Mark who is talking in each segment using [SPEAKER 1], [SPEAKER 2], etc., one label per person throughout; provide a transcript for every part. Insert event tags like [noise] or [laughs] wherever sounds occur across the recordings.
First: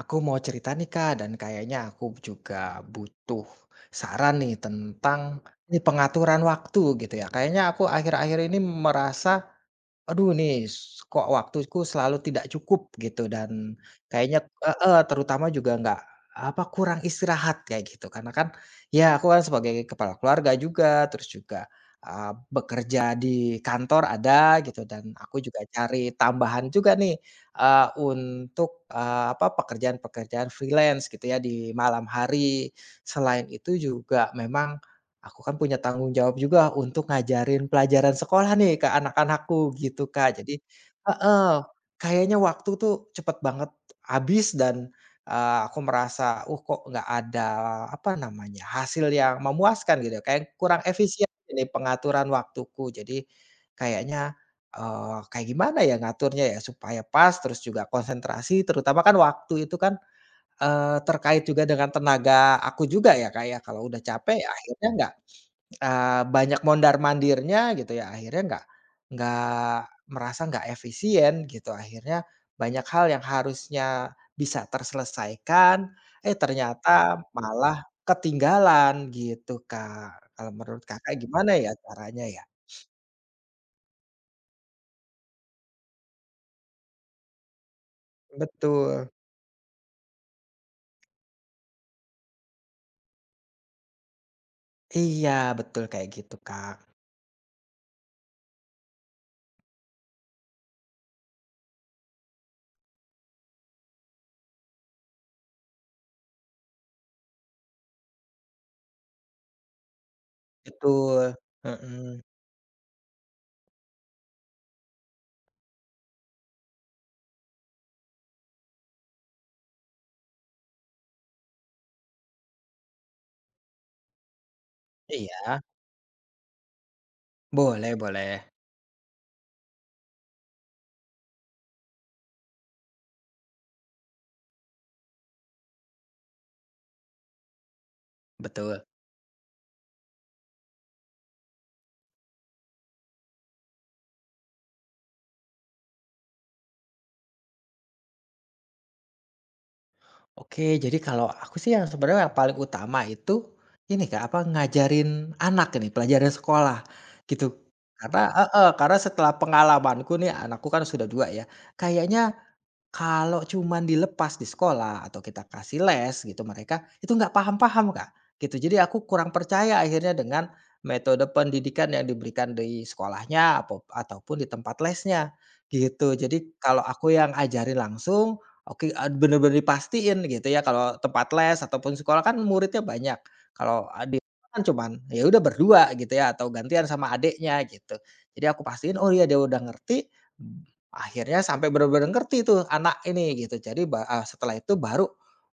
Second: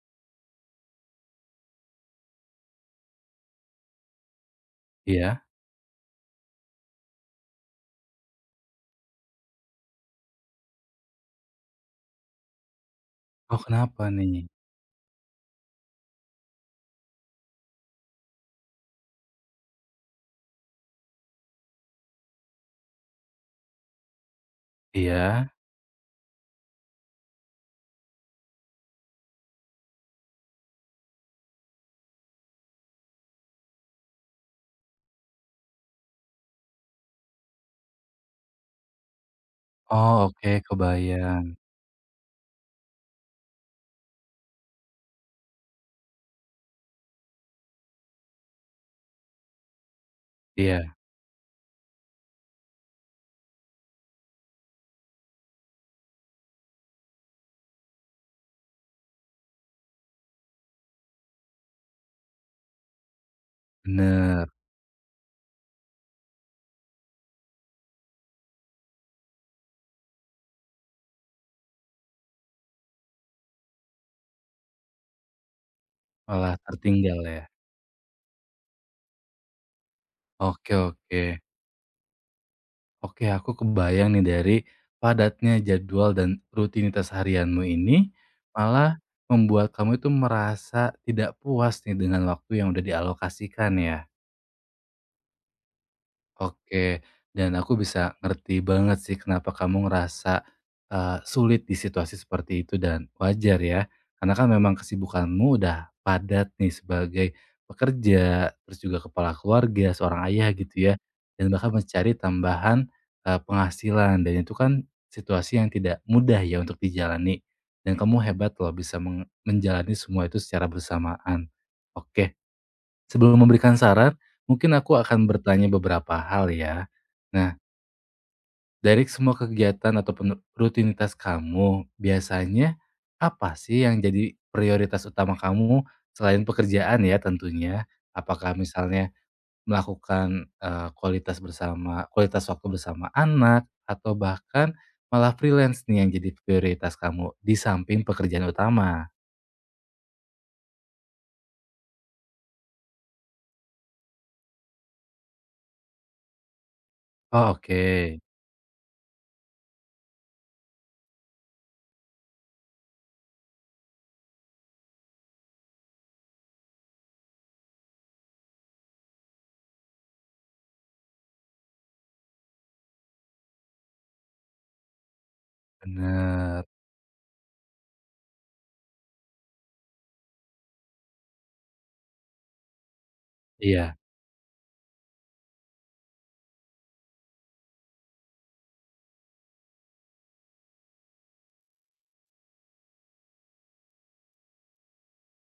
[SPEAKER 1] Aku mau cerita nih Kak, dan kayaknya aku juga butuh saran nih tentang
[SPEAKER 2] Iya?
[SPEAKER 1] ini pengaturan waktu gitu ya. Kayaknya aku akhir-akhir ini merasa, "Aduh nih s kok waktuku selalu tidak cukup," gitu.
[SPEAKER 2] Oh,
[SPEAKER 1] Dan
[SPEAKER 2] kenapa
[SPEAKER 1] kayaknya
[SPEAKER 2] nih?
[SPEAKER 1] heeh, terutama juga nggak, apa, kurang istirahat kayak gitu, karena kan ya aku kan sebagai kepala keluarga juga, terus juga, bekerja di kantor ada gitu, dan aku
[SPEAKER 2] Iya?
[SPEAKER 1] juga cari tambahan juga nih, untuk, apa, pekerjaan-pekerjaan freelance gitu ya di malam hari. Selain itu juga memang, aku kan punya tanggung jawab juga untuk ngajarin pelajaran sekolah nih ke anak-anakku gitu,
[SPEAKER 2] Oh,
[SPEAKER 1] Kak.
[SPEAKER 2] oke,
[SPEAKER 1] Jadi heeh,
[SPEAKER 2] kebayang.
[SPEAKER 1] kayaknya waktu tuh cepet banget habis dan, aku merasa, kok nggak ada apa namanya, hasil yang memuaskan," gitu ya. Kayak kurang
[SPEAKER 2] Iya,
[SPEAKER 1] efisien ini pengaturan waktuku. Jadi kayaknya, kayak gimana ya ngaturnya ya supaya pas, terus juga konsentrasi, terutama kan waktu itu kan, terkait juga dengan tenaga aku juga ya, Kak, ya. Kalau udah capek ya
[SPEAKER 2] bener,
[SPEAKER 1] akhirnya nggak. Eee, banyak mondar-mandirnya gitu ya, akhirnya nggak, nggak merasa nggak efisien gitu, akhirnya banyak hal yang harusnya bisa terselesaikan, eh
[SPEAKER 2] malah
[SPEAKER 1] ternyata
[SPEAKER 2] tertinggal ya?
[SPEAKER 1] malah ketinggalan gitu, Kak. Kalau
[SPEAKER 2] Oke
[SPEAKER 1] menurut Kakak
[SPEAKER 2] oke.
[SPEAKER 1] gimana ya caranya ya?
[SPEAKER 2] Oke, aku kebayang nih dari padatnya jadwal dan rutinitas harianmu ini, malah
[SPEAKER 1] Betul.
[SPEAKER 2] membuat kamu itu merasa tidak puas nih dengan waktu yang udah dialokasikan ya?
[SPEAKER 1] Iya, betul kayak gitu, Kak.
[SPEAKER 2] Oke, dan aku bisa ngerti banget sih kenapa kamu ngerasa, sulit di situasi seperti itu dan wajar ya. Karena kan memang kesibukanmu udah padat nih sebagai pekerja, terus juga kepala keluarga, seorang ayah gitu ya,
[SPEAKER 1] Betul,
[SPEAKER 2] dan bahkan mencari
[SPEAKER 1] mhm.
[SPEAKER 2] tambahan, penghasilan dan itu kan situasi yang tidak mudah ya untuk dijalani. Dan kamu hebat loh bisa menjalani semua itu secara bersamaan. Oke. Sebelum memberikan saran, mungkin aku akan
[SPEAKER 1] Iya,
[SPEAKER 2] bertanya beberapa hal ya. Nah,
[SPEAKER 1] boleh boleh,
[SPEAKER 2] dari semua kegiatan ataupun rutinitas kamu, biasanya apa sih yang jadi prioritas utama kamu selain pekerjaan ya tentunya? Apakah
[SPEAKER 1] betul.
[SPEAKER 2] misalnya melakukan eh, kualitas bersama, kualitas waktu bersama anak, atau bahkan malah freelance nih yang jadi prioritas kamu di samping pekerjaan utama?
[SPEAKER 1] Oke, jadi kalau aku sih yang sebenarnya yang paling utama itu, ini Kak, apa, ngajarin anak ini, pelajaran sekolah,
[SPEAKER 2] Oh,
[SPEAKER 1] gitu.
[SPEAKER 2] oke,
[SPEAKER 1] Karena heeh, karena setelah pengalamanku nih, anakku kan sudah 2 ya, kayaknya kalau cuman dilepas di sekolah atau kita kasih les gitu mereka, itu nggak paham-paham, Kak, gitu. Jadi aku kurang percaya akhirnya dengan metode pendidikan yang diberikan di sekolahnya apop ataupun di tempat lesnya, gitu. Jadi
[SPEAKER 2] bener.
[SPEAKER 1] kalau aku yang ajarin langsung, oke, bener-bener dipastiin gitu ya, kalau tempat les ataupun sekolah kan muridnya banyak. Kalau,
[SPEAKER 2] Iya,
[SPEAKER 1] di kan cuman ya udah berdua gitu ya atau gantian sama adiknya gitu. Jadi aku pastiin, oh iya dia udah ngerti. Akhirnya sampai bener-bener ngerti tuh anak ini gitu. Jadi ba setelah itu baru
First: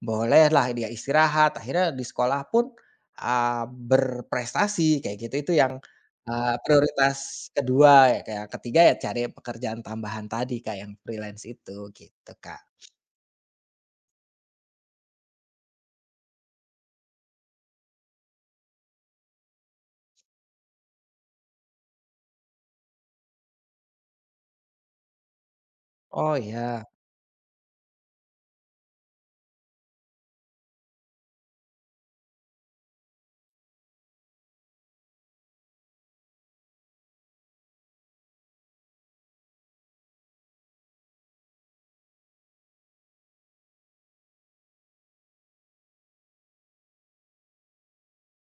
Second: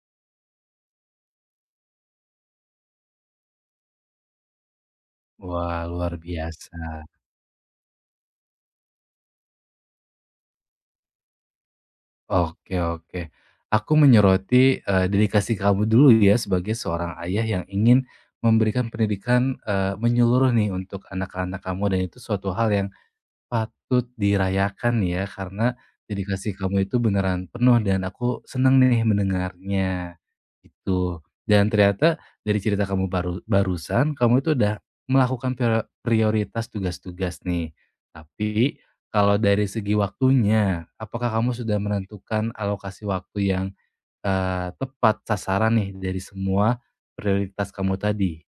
[SPEAKER 1] bolehlah dia istirahat. Akhirnya di sekolah pun, berprestasi kayak gitu. Itu yang,
[SPEAKER 2] wah luar biasa.
[SPEAKER 1] prioritas kedua 2 ya, Kak, ya. Ya cari pekerjaan tambahan tadi, kayak yang freelance itu gitu, Kak.
[SPEAKER 2] Oke oke. Aku menyoroti, dedikasi kamu dulu ya sebagai seorang ayah yang ingin memberikan pendidikan, menyeluruh nih untuk anak-anak kamu dan itu suatu hal yang patut dirayakan ya, karena
[SPEAKER 1] Oh,
[SPEAKER 2] dedikasi
[SPEAKER 1] ya.
[SPEAKER 2] kamu itu beneran penuh dan aku seneng nih mendengarnya, gitu. Dan ternyata dari cerita kamu baru barusan, kamu itu udah melakukan prioritas tugas-tugas nih. Tapi kalau dari segi waktunya, apakah kamu sudah menentukan alokasi waktu yang, tepat sasaran nih dari semua prioritas kamu tadi?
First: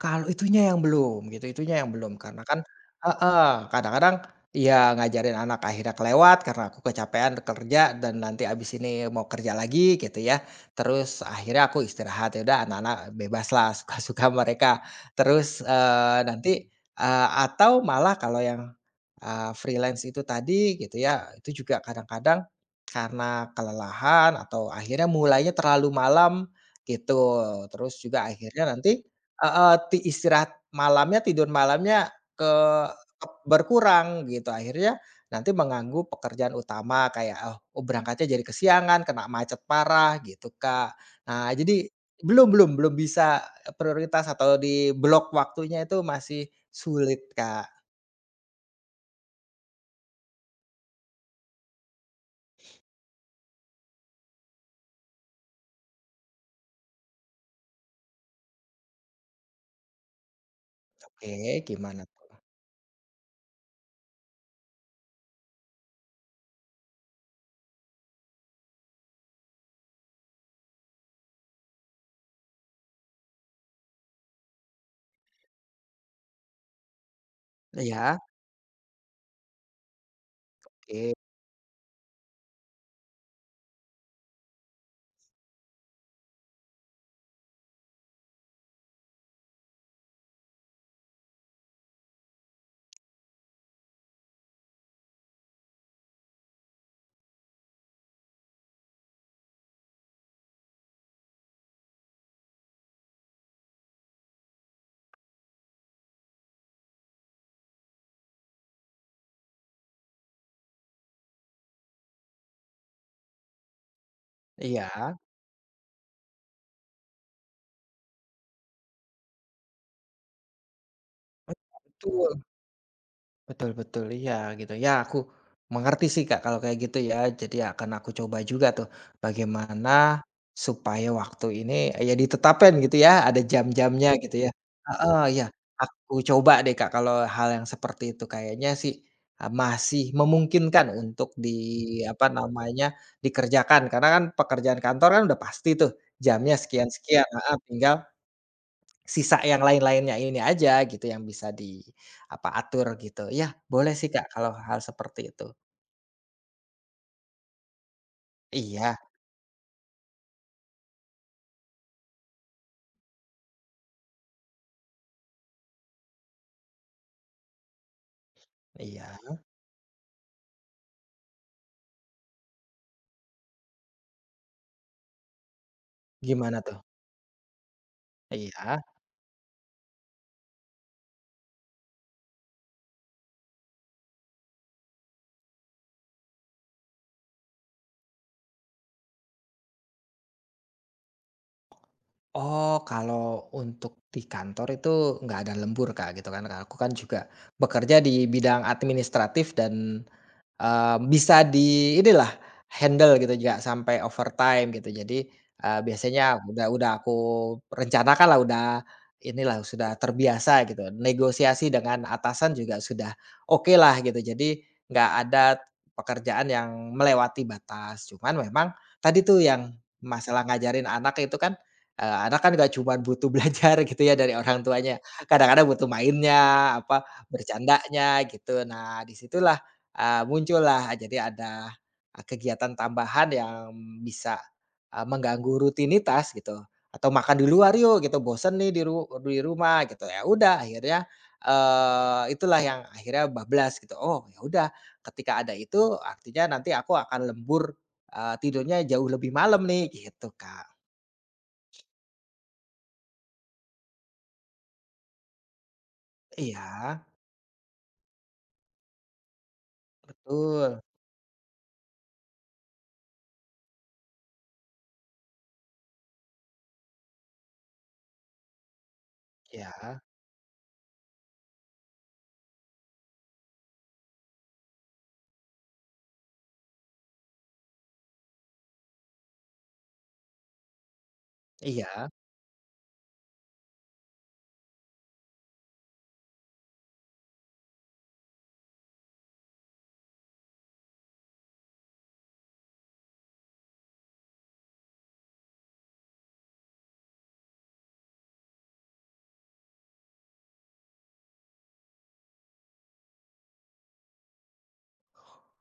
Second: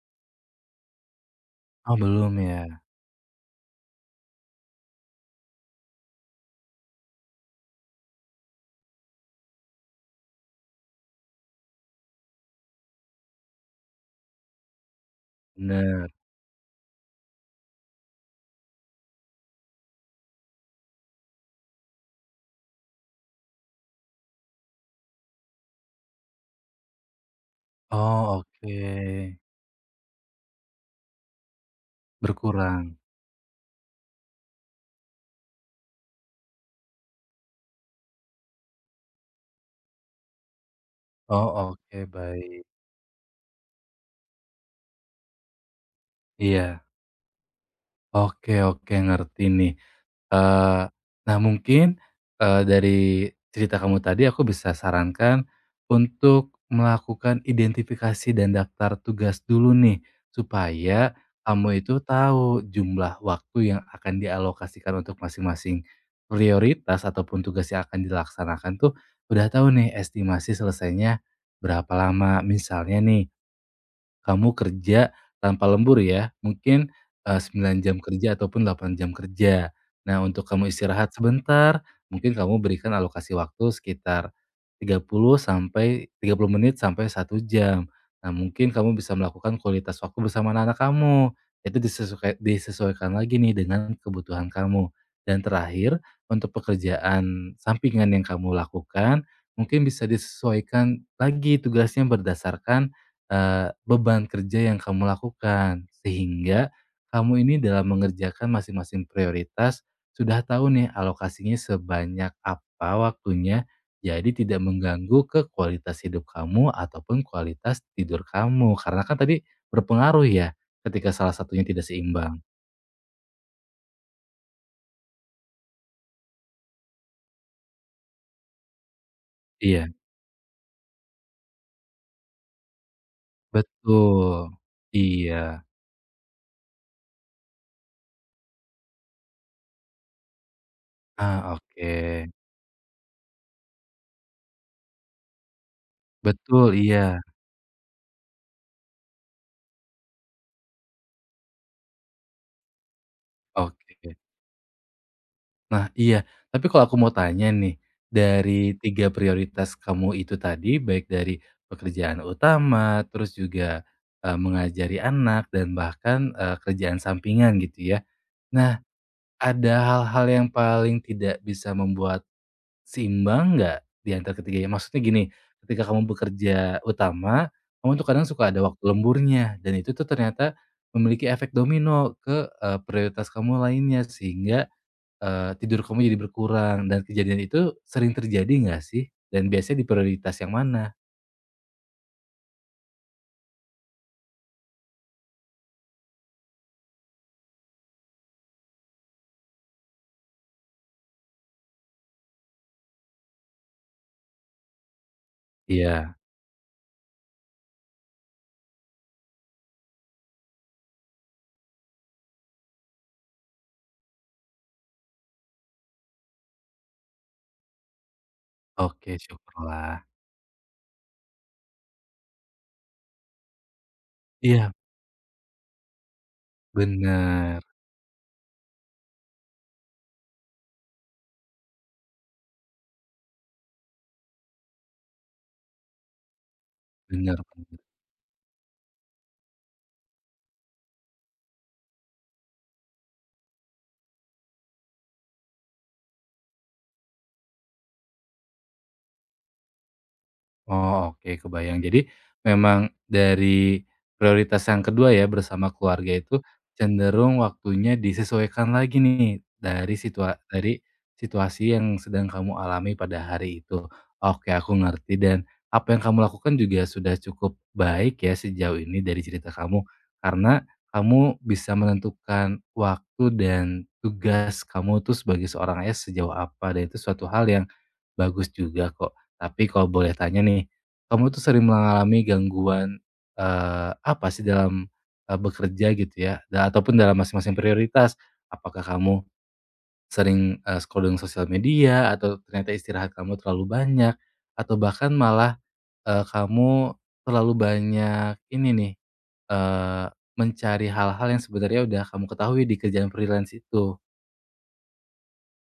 [SPEAKER 1] Kalau itunya yang belum gitu, itunya yang
[SPEAKER 2] Oh
[SPEAKER 1] belum,
[SPEAKER 2] belum
[SPEAKER 1] karena kan
[SPEAKER 2] ya?
[SPEAKER 1] heeh, kadang-kadang ya ngajarin anak akhirnya kelewat karena aku kecapean kerja dan nanti abis ini mau kerja lagi gitu ya. Terus akhirnya aku istirahat, ya udah anak-anak bebaslah [laughs] suka-suka mereka. Terus,
[SPEAKER 2] Bener.
[SPEAKER 1] nanti, atau malah kalau yang, freelance itu tadi gitu ya, itu juga kadang-kadang karena kelelahan atau akhirnya mulainya terlalu malam gitu. Terus juga
[SPEAKER 2] Oh
[SPEAKER 1] akhirnya nanti
[SPEAKER 2] oke,
[SPEAKER 1] heeh, ti istirahat malamnya, tidur malamnya ke
[SPEAKER 2] berkurang.
[SPEAKER 1] ep berkurang gitu, akhirnya nanti mengganggu pekerjaan utama kayak, oh oh berangkatnya jadi kesiangan, kena macet parah gitu, Kak.
[SPEAKER 2] Oh,
[SPEAKER 1] Nah, jadi
[SPEAKER 2] oke
[SPEAKER 1] belum
[SPEAKER 2] baik.
[SPEAKER 1] belum belum bisa prioritas atau di-block waktunya itu masih
[SPEAKER 2] Iya.
[SPEAKER 1] sulit, Kak.
[SPEAKER 2] Oke oke ngerti nih. Eee, nah mungkin, dari cerita kamu tadi aku bisa sarankan untuk melakukan identifikasi dan daftar tugas dulu nih, supaya
[SPEAKER 1] Oke,
[SPEAKER 2] kamu
[SPEAKER 1] gimana
[SPEAKER 2] itu
[SPEAKER 1] tuh?
[SPEAKER 2] tahu jumlah waktu yang akan dialokasikan untuk masing-masing prioritas ataupun tugas yang akan dilaksanakan tuh udah tahu nih estimasi selesainya berapa lama. Misalnya nih kamu kerja tanpa lembur ya, mungkin, 9 jam
[SPEAKER 1] Iya,
[SPEAKER 2] kerja ataupun 8 jam kerja. Nah, untuk kamu istirahat
[SPEAKER 1] oke.
[SPEAKER 2] sebentar, mungkin kamu berikan alokasi waktu sekitar 30 sampai 30 menit sampai 1 jam. Nah, mungkin kamu bisa melakukan kualitas waktu bersama anak kamu, itu disesuaikan lagi nih dengan kebutuhan kamu. Dan terakhir, untuk pekerjaan sampingan yang kamu lakukan, mungkin bisa disesuaikan lagi tugasnya berdasarkan beban kerja yang kamu lakukan. Sehingga kamu ini dalam mengerjakan masing-masing prioritas sudah tahu nih alokasinya sebanyak apa waktunya, jadi tidak
[SPEAKER 1] Iya,
[SPEAKER 2] mengganggu ke kualitas hidup kamu ataupun kualitas tidur kamu. Karena kan tadi berpengaruh ya ketika salah satunya tidak seimbang.
[SPEAKER 1] betul. Betul, betul, iya gitu. Ya aku mengerti sih Kak kalau kayak gitu ya. Jadi akan aku coba juga tuh
[SPEAKER 2] Iya,
[SPEAKER 1] bagaimana supaya waktu ini ya ditetapkan gitu ya, ada jam-jamnya gitu ya.
[SPEAKER 2] betul.
[SPEAKER 1] Betul. Heeh, iya.
[SPEAKER 2] Iya.
[SPEAKER 1] Aku coba deh Kak kalau hal yang seperti itu kayaknya sih, masih memungkinkan untuk di
[SPEAKER 2] Ah,
[SPEAKER 1] apa
[SPEAKER 2] oke.
[SPEAKER 1] namanya, dikerjakan. Karena kan pekerjaan kantor kan udah pasti tuh jamnya
[SPEAKER 2] Betul, iya.
[SPEAKER 1] sekian-sekian, heeh, tinggal sisa yang lain-lainnya ini aja gitu yang bisa di apa, atur gitu. Ya boleh sih
[SPEAKER 2] Oke.
[SPEAKER 1] Kak kalau hal seperti itu.
[SPEAKER 2] Nah iya, tapi kalau aku mau tanya nih, dari
[SPEAKER 1] Iya,
[SPEAKER 2] 3 prioritas kamu itu tadi, baik dari pekerjaan utama, terus juga, mengajari anak dan bahkan, kerjaan sampingan gitu ya. Nah,
[SPEAKER 1] iya.
[SPEAKER 2] ada hal-hal yang paling tidak bisa membuat seimbang nggak di antara ketiganya? Maksudnya gini, ketika kamu
[SPEAKER 1] Gimana tuh?
[SPEAKER 2] bekerja utama, kamu tuh kadang suka ada
[SPEAKER 1] Iya.
[SPEAKER 2] waktu lemburnya dan itu tuh ternyata memiliki efek domino ke, prioritas kamu lainnya sehingga tidur kamu jadi berkurang dan kejadian itu sering terjadi nggak sih? Dan biasanya di prioritas yang mana?
[SPEAKER 1] Oh, kalau untuk di kantor itu nggak ada lembur Kak gitu kan, aku kan juga bekerja di bidang administratif dan eee, bisa di inilah handle gitu, nggak sampai overtime gitu. Jadi,
[SPEAKER 2] Iya,
[SPEAKER 1] biasanya udah aku rencanakan lah, udah inilah, sudah terbiasa gitu. Negosiasi dengan atasan juga sudah oke lah gitu. Jadi nggak ada pekerjaan yang melewati batas. Cuman memang
[SPEAKER 2] oke
[SPEAKER 1] tadi tuh yang
[SPEAKER 2] syukurlah.
[SPEAKER 1] masalah ngajarin anak itu kan, anak kan nggak cuma butuh belajar [laughs] gitu ya dari orang
[SPEAKER 2] Iya,
[SPEAKER 1] tuanya, kadang-kadang butuh mainnya, apa,
[SPEAKER 2] bener,
[SPEAKER 1] bercandanya gitu. Nah, disitulah eee, muncullah, jadi ada, kegiatan tambahan yang bisa, mengganggu rutinitas gitu, atau makan
[SPEAKER 2] bener.
[SPEAKER 1] di luar yuk gitu, bosen nih di ru di rumah gitu. Ya udah akhirnya, itulah yang akhirnya bablas gitu. Oh ya udah, ketika ada itu artinya nanti aku akan lembur, tidurnya jauh lebih malam nih gitu, Kak.
[SPEAKER 2] Oh, oke kebayang. Jadi memang dari prioritas yang kedua ya, bersama keluarga itu
[SPEAKER 1] Iya,
[SPEAKER 2] cenderung waktunya disesuaikan lagi nih dari situa
[SPEAKER 1] betul.
[SPEAKER 2] dari situasi yang sedang kamu alami pada hari itu. Oke, aku ngerti dan apa yang kamu lakukan juga sudah cukup baik ya sejauh ini dari cerita kamu,
[SPEAKER 1] Ya
[SPEAKER 2] karena kamu bisa menentukan waktu dan tugas kamu tuh sebagai seorang ayah sejauh apa dan itu suatu hal yang bagus juga kok. Tapi kalau boleh tanya nih, kamu tuh sering
[SPEAKER 1] iya.
[SPEAKER 2] mengalami gangguan, apa sih dalam, bekerja gitu ya, ataupun dalam masing-masing prioritas? Apakah kamu sering, scrolling sosial media atau ternyata istirahat kamu terlalu banyak, atau bahkan malah, kamu terlalu banyak ini nih, eee, mencari hal-hal yang sebenarnya udah kamu ketahui di kerjaan freelance itu?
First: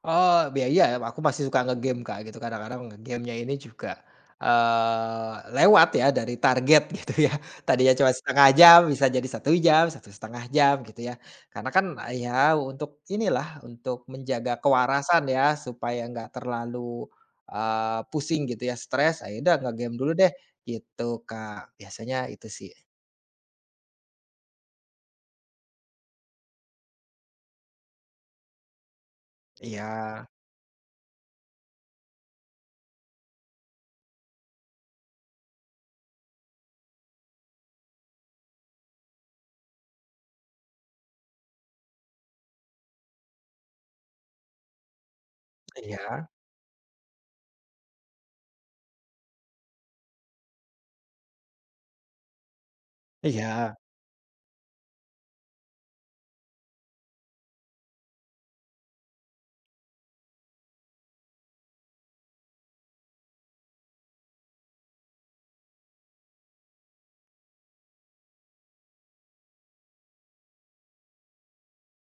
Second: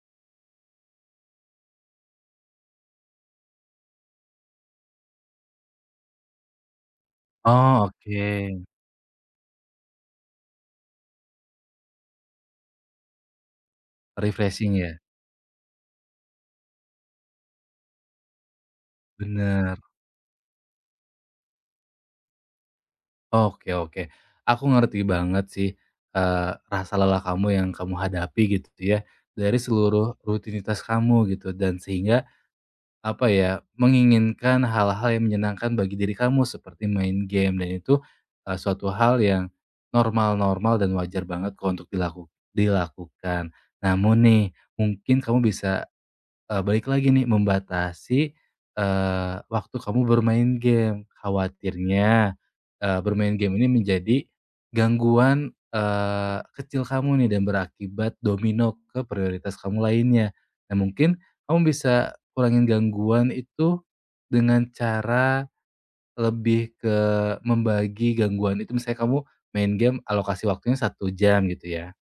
[SPEAKER 1] Oh, ya iya, aku masih suka nge-game, Kak, gitu. Kadang-kadang nge-game-nya ini juga, lewat ya dari target [laughs] gitu ya.
[SPEAKER 2] Oh,
[SPEAKER 1] Tadinya cuma setengah
[SPEAKER 2] oke.
[SPEAKER 1] jam bisa jadi satu jam, satu setengah jam gitu ya. Karena kan eh, ya untuk inilah, untuk menjaga
[SPEAKER 2] Refreshing ya?
[SPEAKER 1] kewarasan ya supaya nggak terlalu, pusing gitu ya, stres, ayo udah
[SPEAKER 2] Bener.
[SPEAKER 1] nge-game dulu deh gitu, Kak. Biasanya itu sih.
[SPEAKER 2] Oke oke. Aku ngerti banget sih, rasa lelah kamu yang kamu hadapi gitu ya, dari
[SPEAKER 1] Iya,
[SPEAKER 2] seluruh rutinitas kamu gitu dan sehingga, apa ya, menginginkan hal-hal yang menyenangkan bagi diri kamu seperti main game dan itu, suatu hal yang normal-normal dan wajar banget kok untuk dilakukan. Namun nih, mungkin kamu bisa
[SPEAKER 1] iya,
[SPEAKER 2] Balik lagi nih membatasi, waktu kamu bermain game. Khawatirnya, bermain game ini
[SPEAKER 1] iya,
[SPEAKER 2] menjadi gangguan, kecil kamu nih dan berakibat domino ke prioritas kamu lainnya. Nah mungkin kamu bisa kurangin gangguan itu dengan cara lebih ke membagi gangguan itu misalnya kamu main game alokasi waktunya 1 jam gitu ya.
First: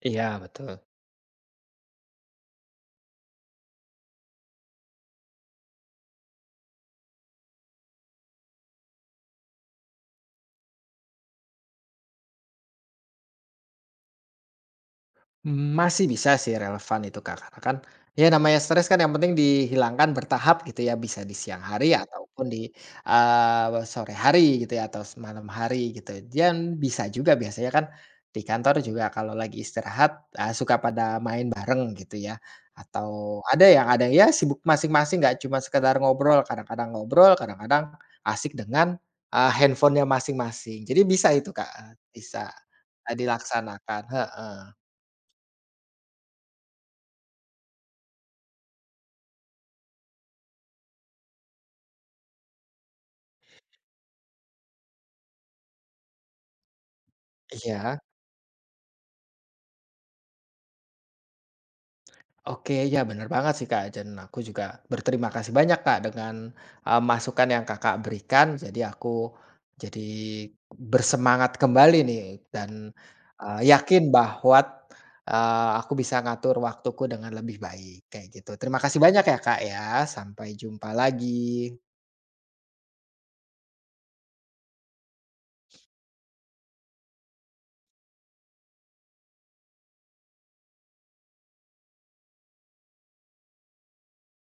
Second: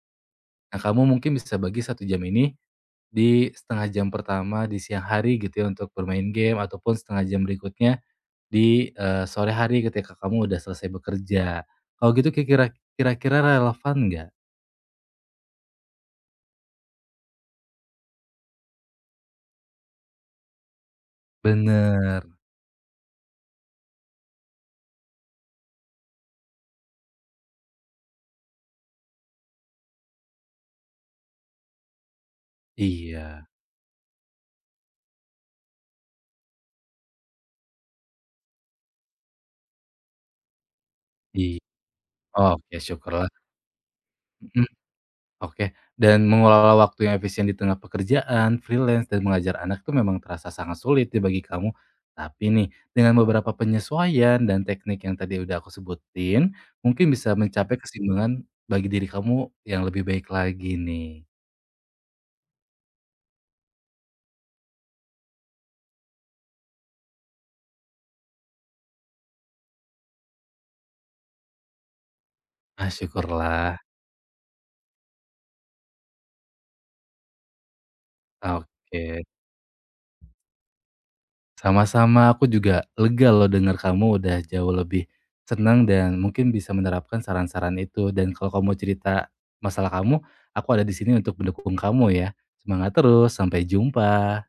[SPEAKER 1] iya, betul.
[SPEAKER 2] Nah, kamu mungkin bisa bagi 1 jam ini di 1/2 jam pertama di siang hari gitu ya untuk bermain game ataupun 1/2 jam berikutnya di, sore hari ketika kamu udah selesai bekerja. Kalau gitu kira-kira relevan nggak?
[SPEAKER 1] Mmm, masih bisa sih relevan itu, Kak, karena kan, ya namanya stres kan yang penting dihilangkan bertahap gitu ya, bisa di siang hari
[SPEAKER 2] Bener.
[SPEAKER 1] ataupun di, sore hari gitu ya atau malam hari gitu. Dan bisa juga biasanya kan di kantor juga kalau lagi istirahat, suka pada main bareng gitu ya, atau
[SPEAKER 2] Iya,
[SPEAKER 1] ada yang ya sibuk masing-masing nggak cuma sekedar ngobrol, kadang-kadang asik dengan, handphone-nya masing-masing. Jadi bisa itu,
[SPEAKER 2] iya
[SPEAKER 1] Kak, bisa,
[SPEAKER 2] oke syukurlah,
[SPEAKER 1] dilaksanakan heeh,
[SPEAKER 2] mhm. Oke, dan mengelola waktu yang efisien di tengah pekerjaan, freelance, dan mengajar anak itu memang terasa sangat sulit ya bagi kamu. Tapi nih, dengan beberapa penyesuaian dan teknik yang tadi udah aku sebutin, mungkin bisa mencapai
[SPEAKER 1] iya.
[SPEAKER 2] keseimbangan bagi diri kamu yang lebih baik lagi nih.
[SPEAKER 1] Oke, ya benar banget sih Kak, dan aku juga berterima kasih banyak Kak dengan masukan yang Kakak berikan. Jadi aku jadi bersemangat kembali nih
[SPEAKER 2] Ah,
[SPEAKER 1] dan
[SPEAKER 2] syukurlah.
[SPEAKER 1] yakin bahwa aku bisa ngatur waktuku dengan lebih baik kayak gitu. Terima kasih
[SPEAKER 2] Oke.
[SPEAKER 1] banyak ya Kak ya. Sampai jumpa lagi.
[SPEAKER 2] Sama-sama, aku juga lega loh dengar kamu udah jauh lebih senang dan mungkin bisa menerapkan saran-saran itu. Dan kalau kamu cerita masalah kamu, aku ada di sini untuk mendukung kamu ya. Semangat terus, sampai jumpa.